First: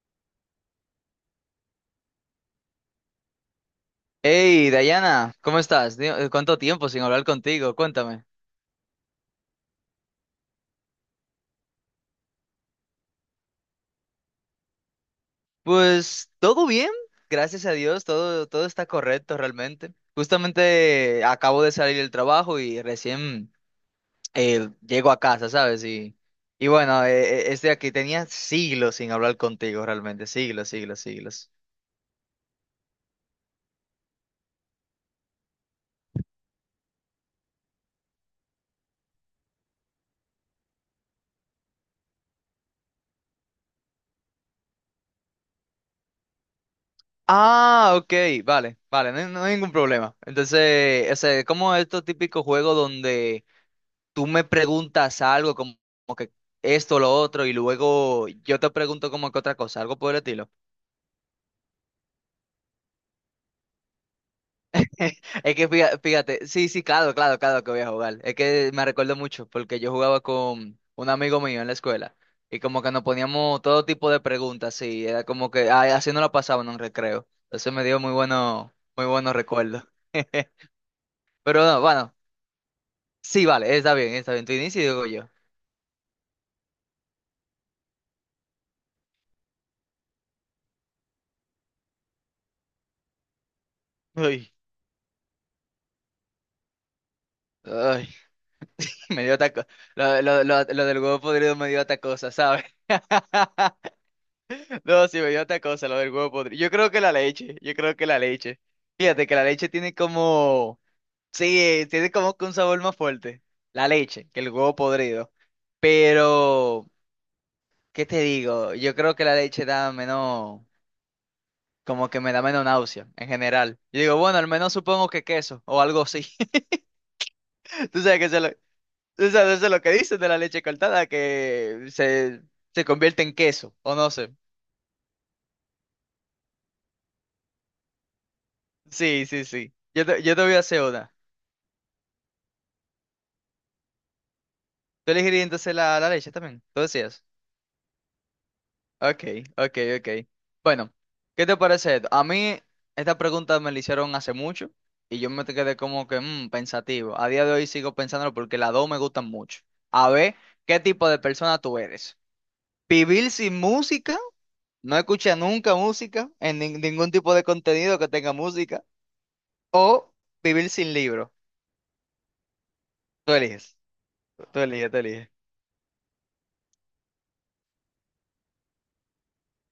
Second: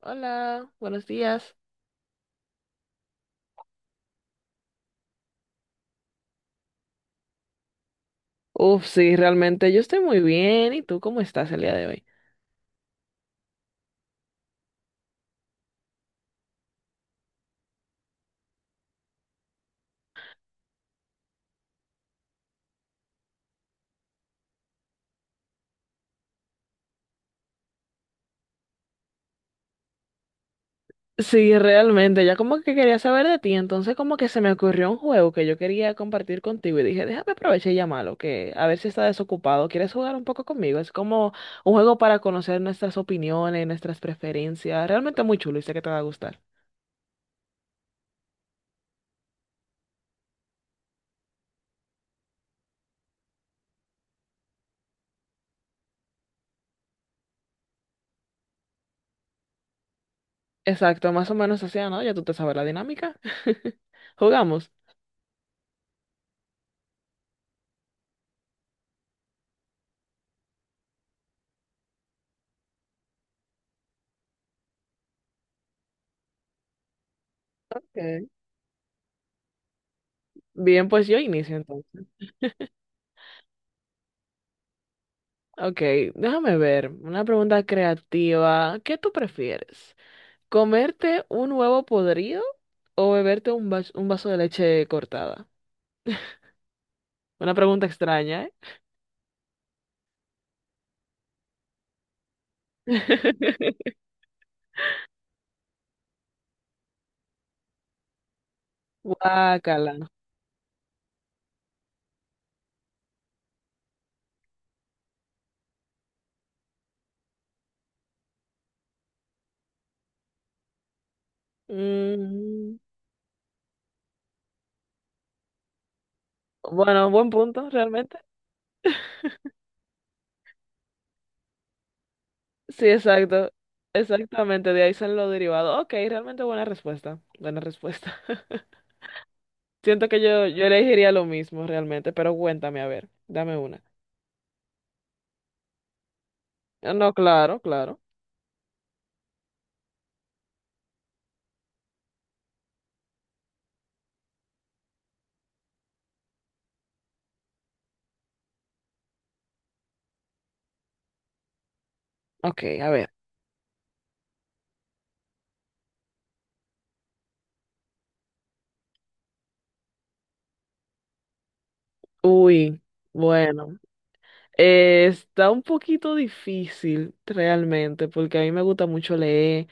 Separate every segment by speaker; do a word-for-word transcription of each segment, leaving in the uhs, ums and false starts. Speaker 1: Hola, buenos días.
Speaker 2: Hey, Dayana, ¿cómo estás? Di- eh, ¿Cuánto tiempo sin hablar contigo? Cuéntame.
Speaker 1: Uf, sí, realmente yo estoy muy bien. ¿Y tú cómo estás el día de hoy?
Speaker 2: Pues todo bien, gracias a Dios, todo, todo está correcto realmente. Justamente acabo de salir del trabajo y recién eh, llego a casa, ¿sabes? Y, y bueno, eh, eh, estoy aquí, tenía siglos sin hablar contigo realmente, siglos, siglos, siglos.
Speaker 1: Sí, realmente, ya como que quería saber de ti, entonces como que se me ocurrió un juego que yo quería compartir contigo y dije, déjame aprovechar y llamarlo, que a ver si está desocupado. ¿Quieres jugar un poco conmigo? Es como un juego para conocer nuestras opiniones, nuestras preferencias. Realmente muy chulo y sé que te va a gustar.
Speaker 2: Ah, ok, vale, vale, no, hay no hay ningún problema. Entonces, o sea, como estos típicos juegos donde tú me preguntas algo como, como que esto, lo otro, y luego yo te pregunto como que otra cosa, algo por el estilo.
Speaker 1: Exacto, más o menos así, ¿no? Ya tú te sabes la dinámica. Jugamos.
Speaker 2: Es que fíjate, fíjate, sí, sí, claro, claro, claro que voy a jugar. Es que me recuerdo mucho porque yo jugaba con un amigo mío en la escuela y como que nos poníamos todo tipo de preguntas y era como que ay, así no lo pasaba en un recreo. Entonces me dio muy
Speaker 1: Ok.
Speaker 2: bueno, muy buenos recuerdos.
Speaker 1: Bien, pues yo inicio
Speaker 2: Pero no,
Speaker 1: entonces.
Speaker 2: bueno, sí, vale, está bien, está bien. Tú inicio y digo yo.
Speaker 1: Ok, déjame ver. Una pregunta creativa. ¿Qué tú prefieres? ¿Comerte un huevo podrido o beberte un, vas- un vaso de
Speaker 2: Ay,
Speaker 1: leche cortada? Una pregunta
Speaker 2: ay.
Speaker 1: extraña, ¿eh?
Speaker 2: Me dio taco. Lo, lo, lo, lo del huevo podrido me dio tacosa, ¿sabes? No, sí, me dio tacosa, lo del huevo podrido. Yo creo que la leche, yo creo que la leche. Fíjate que la leche
Speaker 1: Guácala.
Speaker 2: tiene como. Sí, tiene como que un sabor más fuerte. La leche, que el huevo podrido. Pero, ¿qué te digo? Yo creo que la leche da menos. Como que me da menos
Speaker 1: Mm,
Speaker 2: náusea, en general. Yo digo, bueno, al menos supongo que queso o algo así.
Speaker 1: bueno, buen punto,
Speaker 2: Tú
Speaker 1: realmente.
Speaker 2: sabes que se lo- O sea, desde lo que dicen de la leche cortada, que se, se
Speaker 1: Sí,
Speaker 2: convierte en
Speaker 1: exacto.
Speaker 2: queso, o no sé.
Speaker 1: Exactamente, de ahí salen los derivados. Ok, realmente buena respuesta. Buena respuesta.
Speaker 2: Sí, sí, sí. Yo
Speaker 1: Siento que
Speaker 2: te, yo te
Speaker 1: yo,
Speaker 2: voy a
Speaker 1: yo
Speaker 2: hacer
Speaker 1: elegiría
Speaker 2: una.
Speaker 1: lo mismo realmente, pero cuéntame, a ver, dame una.
Speaker 2: ¿Tú elegirías entonces la, la leche también? ¿Tú
Speaker 1: Ah, no,
Speaker 2: decías?
Speaker 1: claro, claro.
Speaker 2: Ok, ok, ok. Bueno, ¿qué te parece esto? A mí esta pregunta me la hicieron hace mucho y yo me te quedé como que mm, pensativo. A día de hoy sigo pensándolo porque las dos me gustan mucho. A ver, ¿qué tipo de persona tú eres?
Speaker 1: Ok, a ver.
Speaker 2: ¿Vivir sin música? No escucha nunca música en nin- ningún tipo de contenido que tenga música. O vivir sin libro.
Speaker 1: Uy,
Speaker 2: Tú
Speaker 1: bueno.
Speaker 2: eliges, tú eliges, tú
Speaker 1: Eh,
Speaker 2: eliges.
Speaker 1: está un poquito difícil realmente, porque a mí me gusta mucho leer,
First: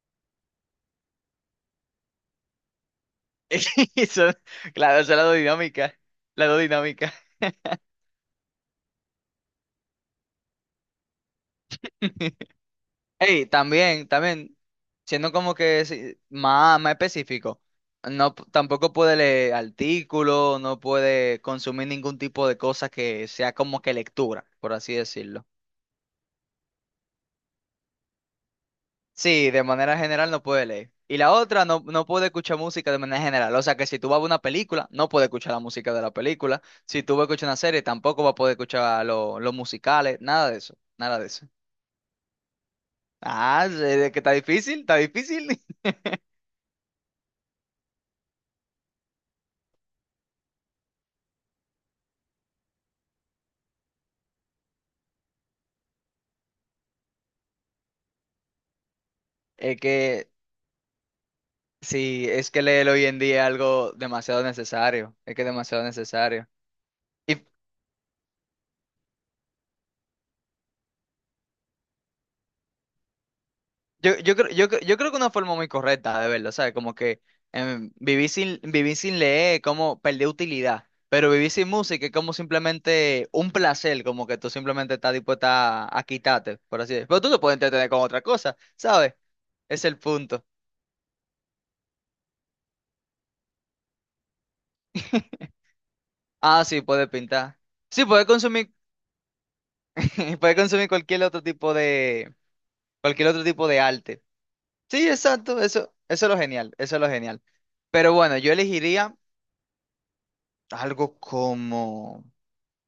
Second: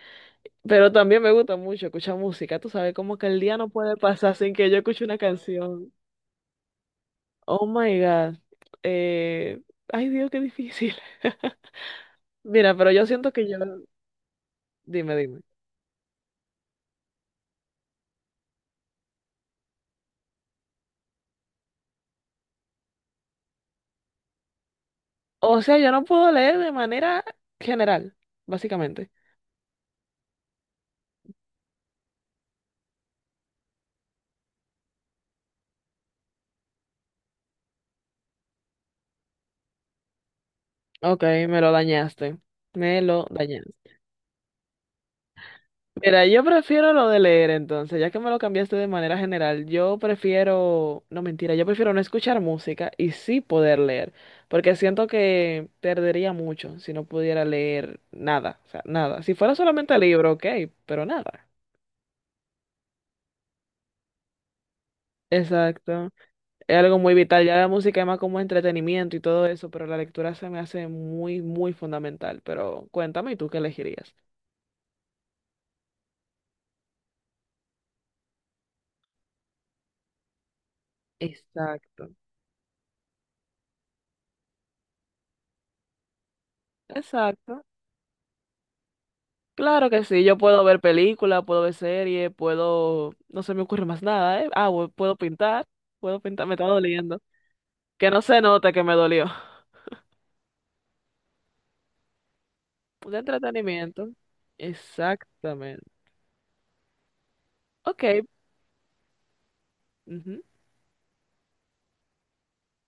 Speaker 1: pero también me gusta mucho escuchar música. Tú sabes, como que el día no puede
Speaker 2: Y
Speaker 1: pasar
Speaker 2: son-
Speaker 1: sin que yo escuche
Speaker 2: claro, son
Speaker 1: una
Speaker 2: las dos
Speaker 1: canción.
Speaker 2: dinámica la dos dinámicas.
Speaker 1: Oh my God. Eh, ay, Dios, qué difícil. Mira, pero yo siento
Speaker 2: Ey,
Speaker 1: que yo...
Speaker 2: también, también,
Speaker 1: Dime,
Speaker 2: siendo
Speaker 1: dime.
Speaker 2: como que si- más, más específico, no, p- tampoco puede leer artículos, no puede consumir ningún tipo de cosa que sea como que lectura, por así decirlo.
Speaker 1: O sea, yo no puedo leer de manera general, básicamente.
Speaker 2: Sí, de manera general no puede leer. Y la otra, no, no puede escuchar música de manera general. O sea que si tú vas a ver una película, no puede escuchar la música de la película. Si tú vas a escuchar una serie, tampoco va a poder escuchar lo- los musicales, nada de eso, nada
Speaker 1: Ok,
Speaker 2: de eso.
Speaker 1: me lo dañaste. Me lo
Speaker 2: Ah, sí,
Speaker 1: dañaste.
Speaker 2: es que está difícil, está difícil.
Speaker 1: Mira, yo prefiero lo de leer entonces, ya que me lo cambiaste de manera general. Yo prefiero, no mentira, yo prefiero no escuchar música y sí poder leer, porque siento que perdería mucho si no pudiera leer nada, o sea, nada. Si fuera
Speaker 2: Es
Speaker 1: solamente
Speaker 2: que
Speaker 1: libro, ok, pero nada.
Speaker 2: sí, es que leer hoy en día es algo demasiado necesario. Es que es demasiado
Speaker 1: Exacto.
Speaker 2: necesario.
Speaker 1: Es algo muy vital. Ya la música es más como entretenimiento y todo eso, pero la lectura se me hace muy, muy fundamental. Pero cuéntame, ¿y tú qué elegirías?
Speaker 2: Yo, yo, creo- yo, creo- yo creo que una forma muy correcta de verlo, ¿sabes? Como que em, vivir sin, vivir sin leer es como perder utilidad, pero vivir sin música
Speaker 1: Exacto.
Speaker 2: es como simplemente un placer, como que tú simplemente estás dispuesta a, a quitarte, por así decirlo. Pero tú te puedes
Speaker 1: Exacto.
Speaker 2: entretener con otra cosa, ¿sabes? Es
Speaker 1: Claro
Speaker 2: el
Speaker 1: que sí, yo
Speaker 2: punto.
Speaker 1: puedo ver películas, puedo ver series, puedo... No se me ocurre más nada, ¿eh? Ah, bu- puedo pintar, puedo pintar, me
Speaker 2: Ah,
Speaker 1: está
Speaker 2: sí, puedes
Speaker 1: doliendo.
Speaker 2: pintar. Sí,
Speaker 1: Que no
Speaker 2: puedes
Speaker 1: se
Speaker 2: consumir,
Speaker 1: note que me dolió.
Speaker 2: puedes consumir cualquier otro tipo de,
Speaker 1: De
Speaker 2: cualquier otro tipo de
Speaker 1: entretenimiento.
Speaker 2: arte. Sí, exacto,
Speaker 1: Exactamente.
Speaker 2: eso, eso es lo genial, eso es lo genial.
Speaker 1: Ok.
Speaker 2: Pero bueno, yo elegiría
Speaker 1: Ujú.
Speaker 2: algo como.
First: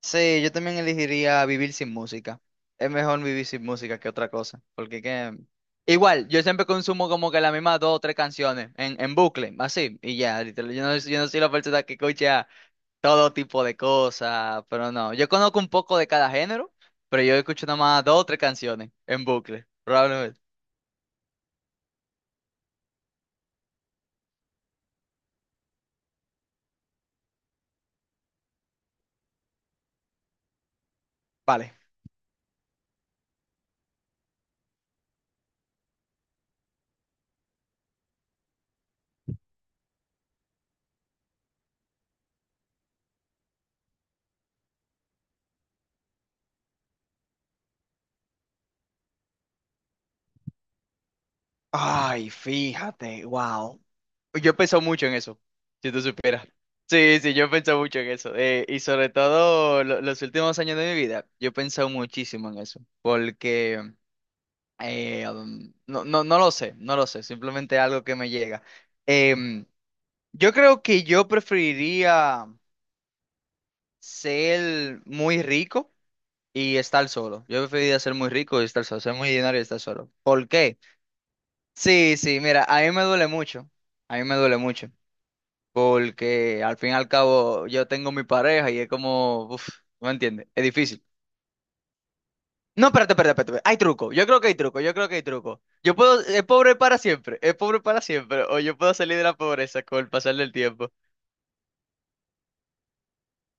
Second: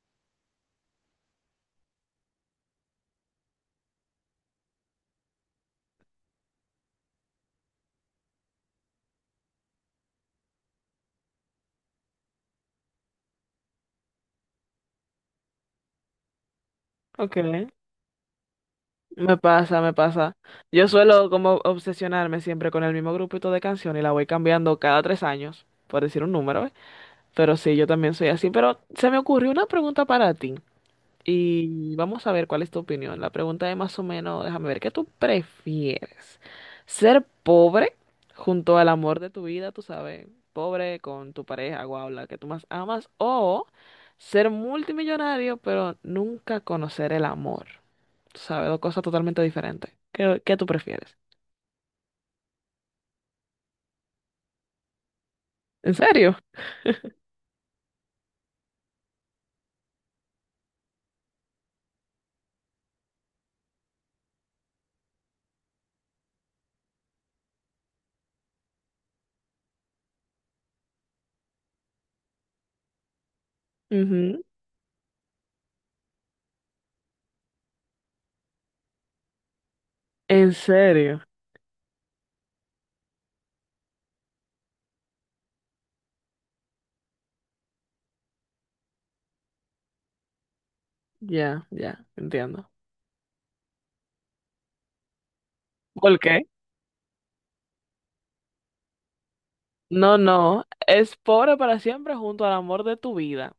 Speaker 2: Sí, yo también elegiría vivir sin música. Es mejor vivir sin música que otra cosa. Porque que. Igual, yo siempre consumo como que las mismas dos o tres canciones en, en bucle, así, y ya, literal. Yo no, yo no soy la persona que escucha todo tipo de cosas, pero no. Yo conozco un poco de cada género, pero yo
Speaker 1: Ok.
Speaker 2: escucho nada más dos o tres canciones en
Speaker 1: Me
Speaker 2: bucle,
Speaker 1: pasa, me pasa.
Speaker 2: probablemente.
Speaker 1: Yo suelo como obsesionarme siempre con el mismo grupito de canciones y la voy cambiando cada tres años, por decir un número, ¿eh? Pero sí, yo también soy así. Pero se me ocurrió una pregunta para ti.
Speaker 2: Vale.
Speaker 1: Y vamos a ver cuál es tu opinión. La pregunta es más o menos, déjame ver, ¿qué tú prefieres? ¿Ser pobre junto al amor de tu vida, tú sabes? Pobre con tu pareja, guau, la que tú más amas, o ser multimillonario, pero nunca conocer el amor. Tú sabes, dos cosas totalmente diferentes. ¿Qué, qué tú prefieres?
Speaker 2: Ay, fíjate, wow. Yo he pensado mucho en eso, si
Speaker 1: ¿En
Speaker 2: tú
Speaker 1: serio?
Speaker 2: supieras. Sí, sí, yo he pensado mucho en eso. eh, y sobre todo lo- los últimos años de mi vida, yo he pensado muchísimo en eso. Porque eh, um, no, no, no lo sé, no lo sé, simplemente algo que me llega. Em, yo creo que yo preferiría
Speaker 1: Ujú.
Speaker 2: ser muy rico y estar solo. Yo preferiría ser muy rico y estar solo, ser muy dinero y estar solo. ¿Por
Speaker 1: ¿En
Speaker 2: qué?
Speaker 1: serio?
Speaker 2: Sí, sí, mira, a mí me duele mucho. A mí me duele mucho. porque al fin y al cabo yo tengo mi pareja y es como, uff, no me entiendes, es difícil.
Speaker 1: Ya, ya, entiendo.
Speaker 2: No, espérate, espérate, espérate, espérate. hay truco, yo creo que hay truco, yo creo que hay truco. Yo
Speaker 1: ¿Por
Speaker 2: puedo,
Speaker 1: qué?
Speaker 2: es pobre para siempre, es pobre para siempre, o yo puedo salir de la pobreza con el
Speaker 1: No,
Speaker 2: pasar del
Speaker 1: no,
Speaker 2: tiempo.
Speaker 1: es pobre para siempre junto al amor de tu vida.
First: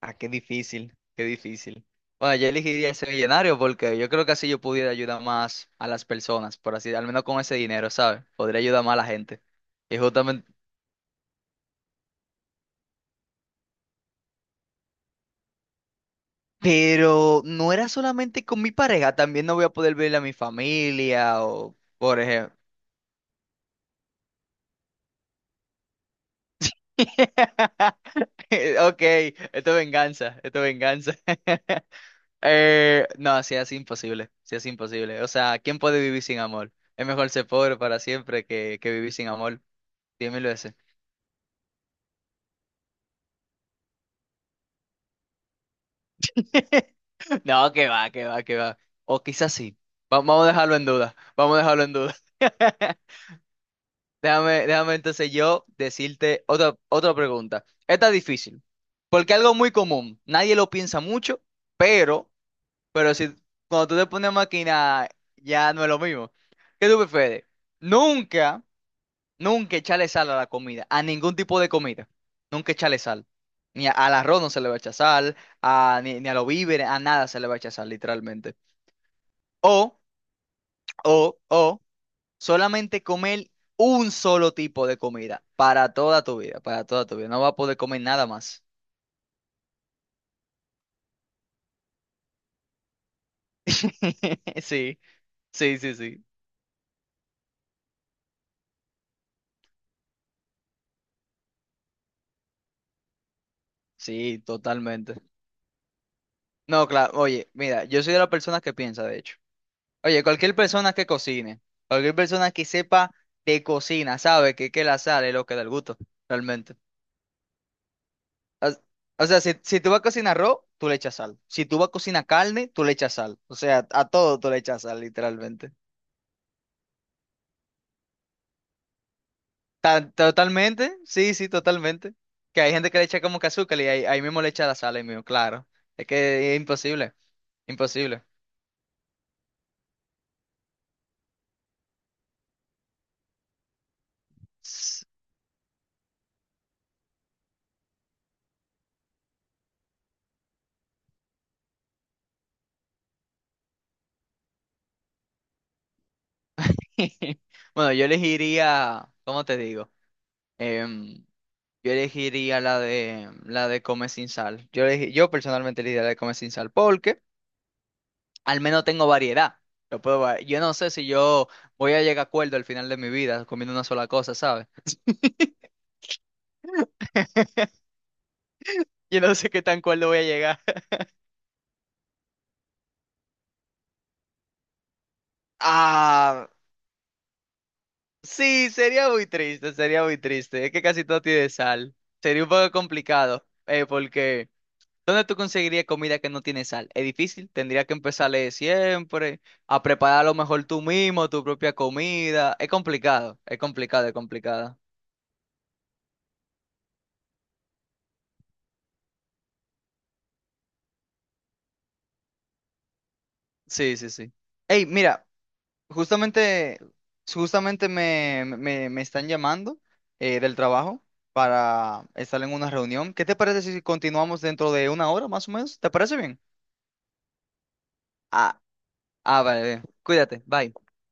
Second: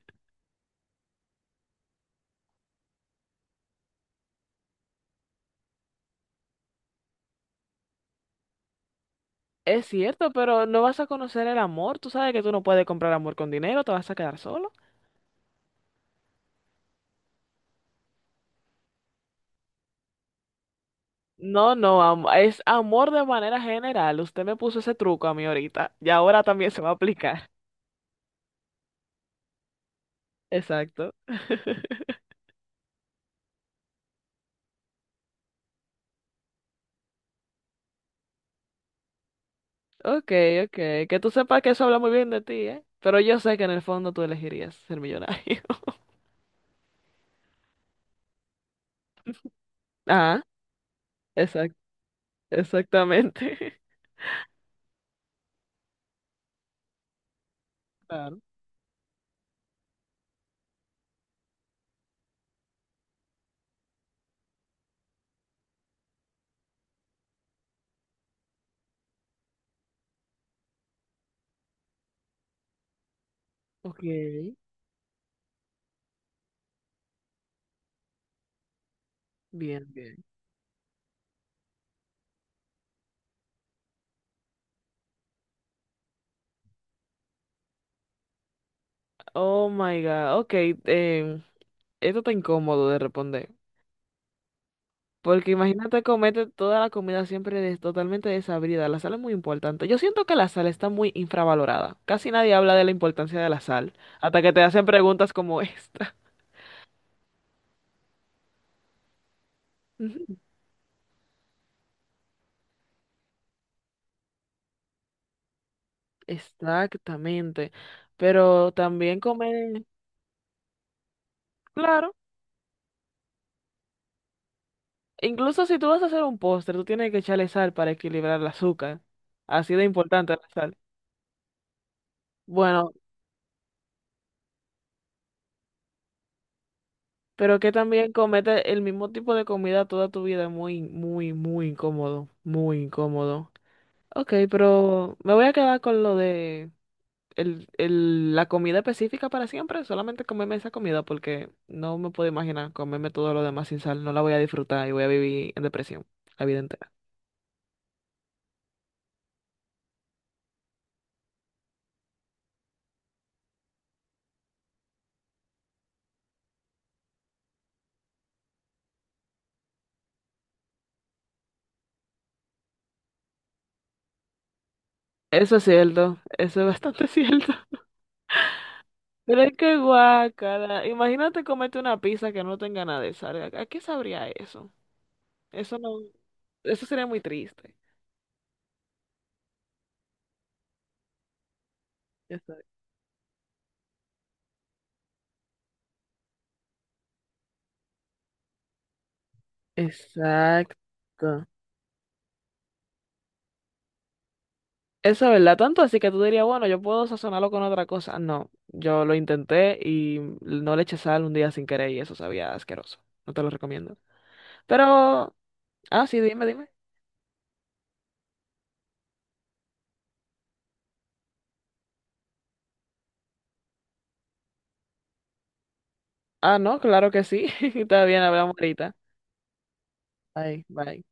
Speaker 2: Ah, qué difícil, qué difícil. Bueno, yo elegiría ser millonario porque yo creo que así yo pudiera ayudar más a las personas, por así, al menos con ese dinero, ¿sabes? Podría ayudar más a la gente.
Speaker 1: Es
Speaker 2: Y
Speaker 1: cierto,
Speaker 2: justamente
Speaker 1: pero no vas a conocer el amor. Tú sabes que tú no puedes comprar amor con dinero, te vas a quedar solo.
Speaker 2: Pero no era solamente con mi pareja, también no voy a poder verle a mi familia
Speaker 1: No,
Speaker 2: o,
Speaker 1: no,
Speaker 2: por
Speaker 1: am-
Speaker 2: ejemplo.
Speaker 1: es amor de manera general. Usted me puso ese truco a mí ahorita y ahora también se va a aplicar.
Speaker 2: Ok, esto es venganza, esto es
Speaker 1: Exacto.
Speaker 2: venganza. Eh, no, sí, es imposible, sí, es imposible. O sea, ¿quién puede vivir sin amor? Es mejor ser pobre para siempre que, que, vivir sin amor,
Speaker 1: Ok,
Speaker 2: diez mil
Speaker 1: ok.
Speaker 2: veces.
Speaker 1: Que tú sepas que eso habla muy bien de ti, ¿eh? Pero yo sé que en el fondo tú elegirías ser millonario.
Speaker 2: No, que va, que va, que va. O quizás sí. Va-
Speaker 1: Ah,
Speaker 2: vamos a dejarlo en duda, vamos a
Speaker 1: exact
Speaker 2: dejarlo en duda.
Speaker 1: exactamente.
Speaker 2: Déjame, déjame entonces yo decirte otra, otra pregunta. Esta es
Speaker 1: Claro.
Speaker 2: difícil, porque algo muy común, nadie lo piensa mucho, pero, pero si cuando tú te pones a maquinar, ya no es lo mismo. ¿Qué tú prefieres? Nunca, nunca echarle sal a la comida, a ningún tipo de comida. Nunca echarle sal. Ni a-
Speaker 1: Ok,
Speaker 2: al arroz no se le va a echar sal, a, ni, ni a los víveres, a nada se le va a echar sal, literalmente.
Speaker 1: bien,
Speaker 2: O,
Speaker 1: bien.
Speaker 2: o, o solamente comer un solo tipo de comida para toda tu vida, para toda tu vida. No vas a poder comer nada más.
Speaker 1: Oh my God. Ok, em, esto está incómodo de responder.
Speaker 2: Sí,
Speaker 1: Porque
Speaker 2: sí, sí,
Speaker 1: imagínate
Speaker 2: sí.
Speaker 1: comerte toda la comida siempre des- totalmente desabrida. La sal es muy importante. Yo siento que la sal está muy infravalorada. Casi nadie habla de la importancia de la sal,
Speaker 2: Sí,
Speaker 1: hasta que te hacen
Speaker 2: totalmente.
Speaker 1: preguntas como esta.
Speaker 2: No, claro, oye, mira, yo soy de la persona que piensa, de hecho. Oye,
Speaker 1: Ujú.
Speaker 2: cualquier persona que cocine, cualquier persona que sepa de cocina, sabe que, que, la sal es lo que da el gusto, realmente.
Speaker 1: Exactamente. Pero
Speaker 2: As-
Speaker 1: también
Speaker 2: O sea, si, si
Speaker 1: comer,
Speaker 2: tú vas a cocinar arroz, tú le echas sal. Si tú vas a
Speaker 1: claro.
Speaker 2: cocinar carne, tú le echas sal. O sea, a todo tú le echas sal,
Speaker 1: Incluso
Speaker 2: literalmente.
Speaker 1: si tú vas a hacer un postre, tú tienes que echarle sal para equilibrar el azúcar. Así de
Speaker 2: Ta-
Speaker 1: importante la sal.
Speaker 2: totalmente, sí, sí, totalmente. Que hay gente
Speaker 1: Bueno,
Speaker 2: que le echa como que azúcar y ahí, ahí mismo le echa la sal, ahí mismo, claro. Es que es imposible,
Speaker 1: pero que también
Speaker 2: imposible.
Speaker 1: comete el mismo tipo de comida toda tu vida es muy, muy, muy incómodo. Muy incómodo. Ok,
Speaker 2: S-
Speaker 1: pero me voy a quedar con lo de el, el- la comida específica para siempre, solamente comerme esa comida porque no me puedo imaginar comerme todo lo demás sin sal, no la voy a disfrutar y voy a vivir en depresión la vida entera.
Speaker 2: Bueno, yo elegiría, ¿cómo te digo? Em, yo elegiría la de la de comer sin sal. Yo elegi- yo personalmente elegiría la de comer sin sal porque al menos tengo variedad. Lo puedo, va- yo no sé si yo voy a llegar a acuerdo al final de mi vida comiendo una sola cosa, ¿sabes?
Speaker 1: Eso es cierto, eso es bastante cierto.
Speaker 2: Yo no
Speaker 1: Pero
Speaker 2: sé
Speaker 1: es
Speaker 2: qué
Speaker 1: que
Speaker 2: tan cuerdo voy a llegar.
Speaker 1: guácala. Imagínate comerte una pizza que no tenga nada de sal. ¿A a qué sabría eso? Eso no,
Speaker 2: Ah,
Speaker 1: eso sería muy triste.
Speaker 2: sí, sería muy triste, sería muy triste. Es que casi todo tiene sal. Sería un
Speaker 1: Esa-
Speaker 2: poco complicado, eh, porque ¿dónde tú conseguirías comida que no tiene sal? Es difícil, tendrías que empezar de siempre, a preparar a lo mejor tú mismo tu
Speaker 1: Exacto.
Speaker 2: propia comida. Es complicado, es complicado, es complicado.
Speaker 1: Eso es verdad, tanto así que tú dirías, bueno, yo puedo sazonarlo con otra cosa. No, yo lo intenté y no le eché sal un día sin querer y eso sabía asqueroso. No te lo recomiendo.
Speaker 2: Sí, sí, sí. Hey, mira,
Speaker 1: Pero, ah, sí, dime, dime.
Speaker 2: justamente, justamente me, me, me están llamando eh, del trabajo para estar en una reunión. ¿Qué te parece si continuamos dentro de una hora más o menos? ¿Te parece bien?
Speaker 1: Ah, no, claro que sí. Está bien, hablamos
Speaker 2: Ah,
Speaker 1: ahorita.
Speaker 2: ah, vale, bien. Cuídate,
Speaker 1: Bye,
Speaker 2: bye.
Speaker 1: bye.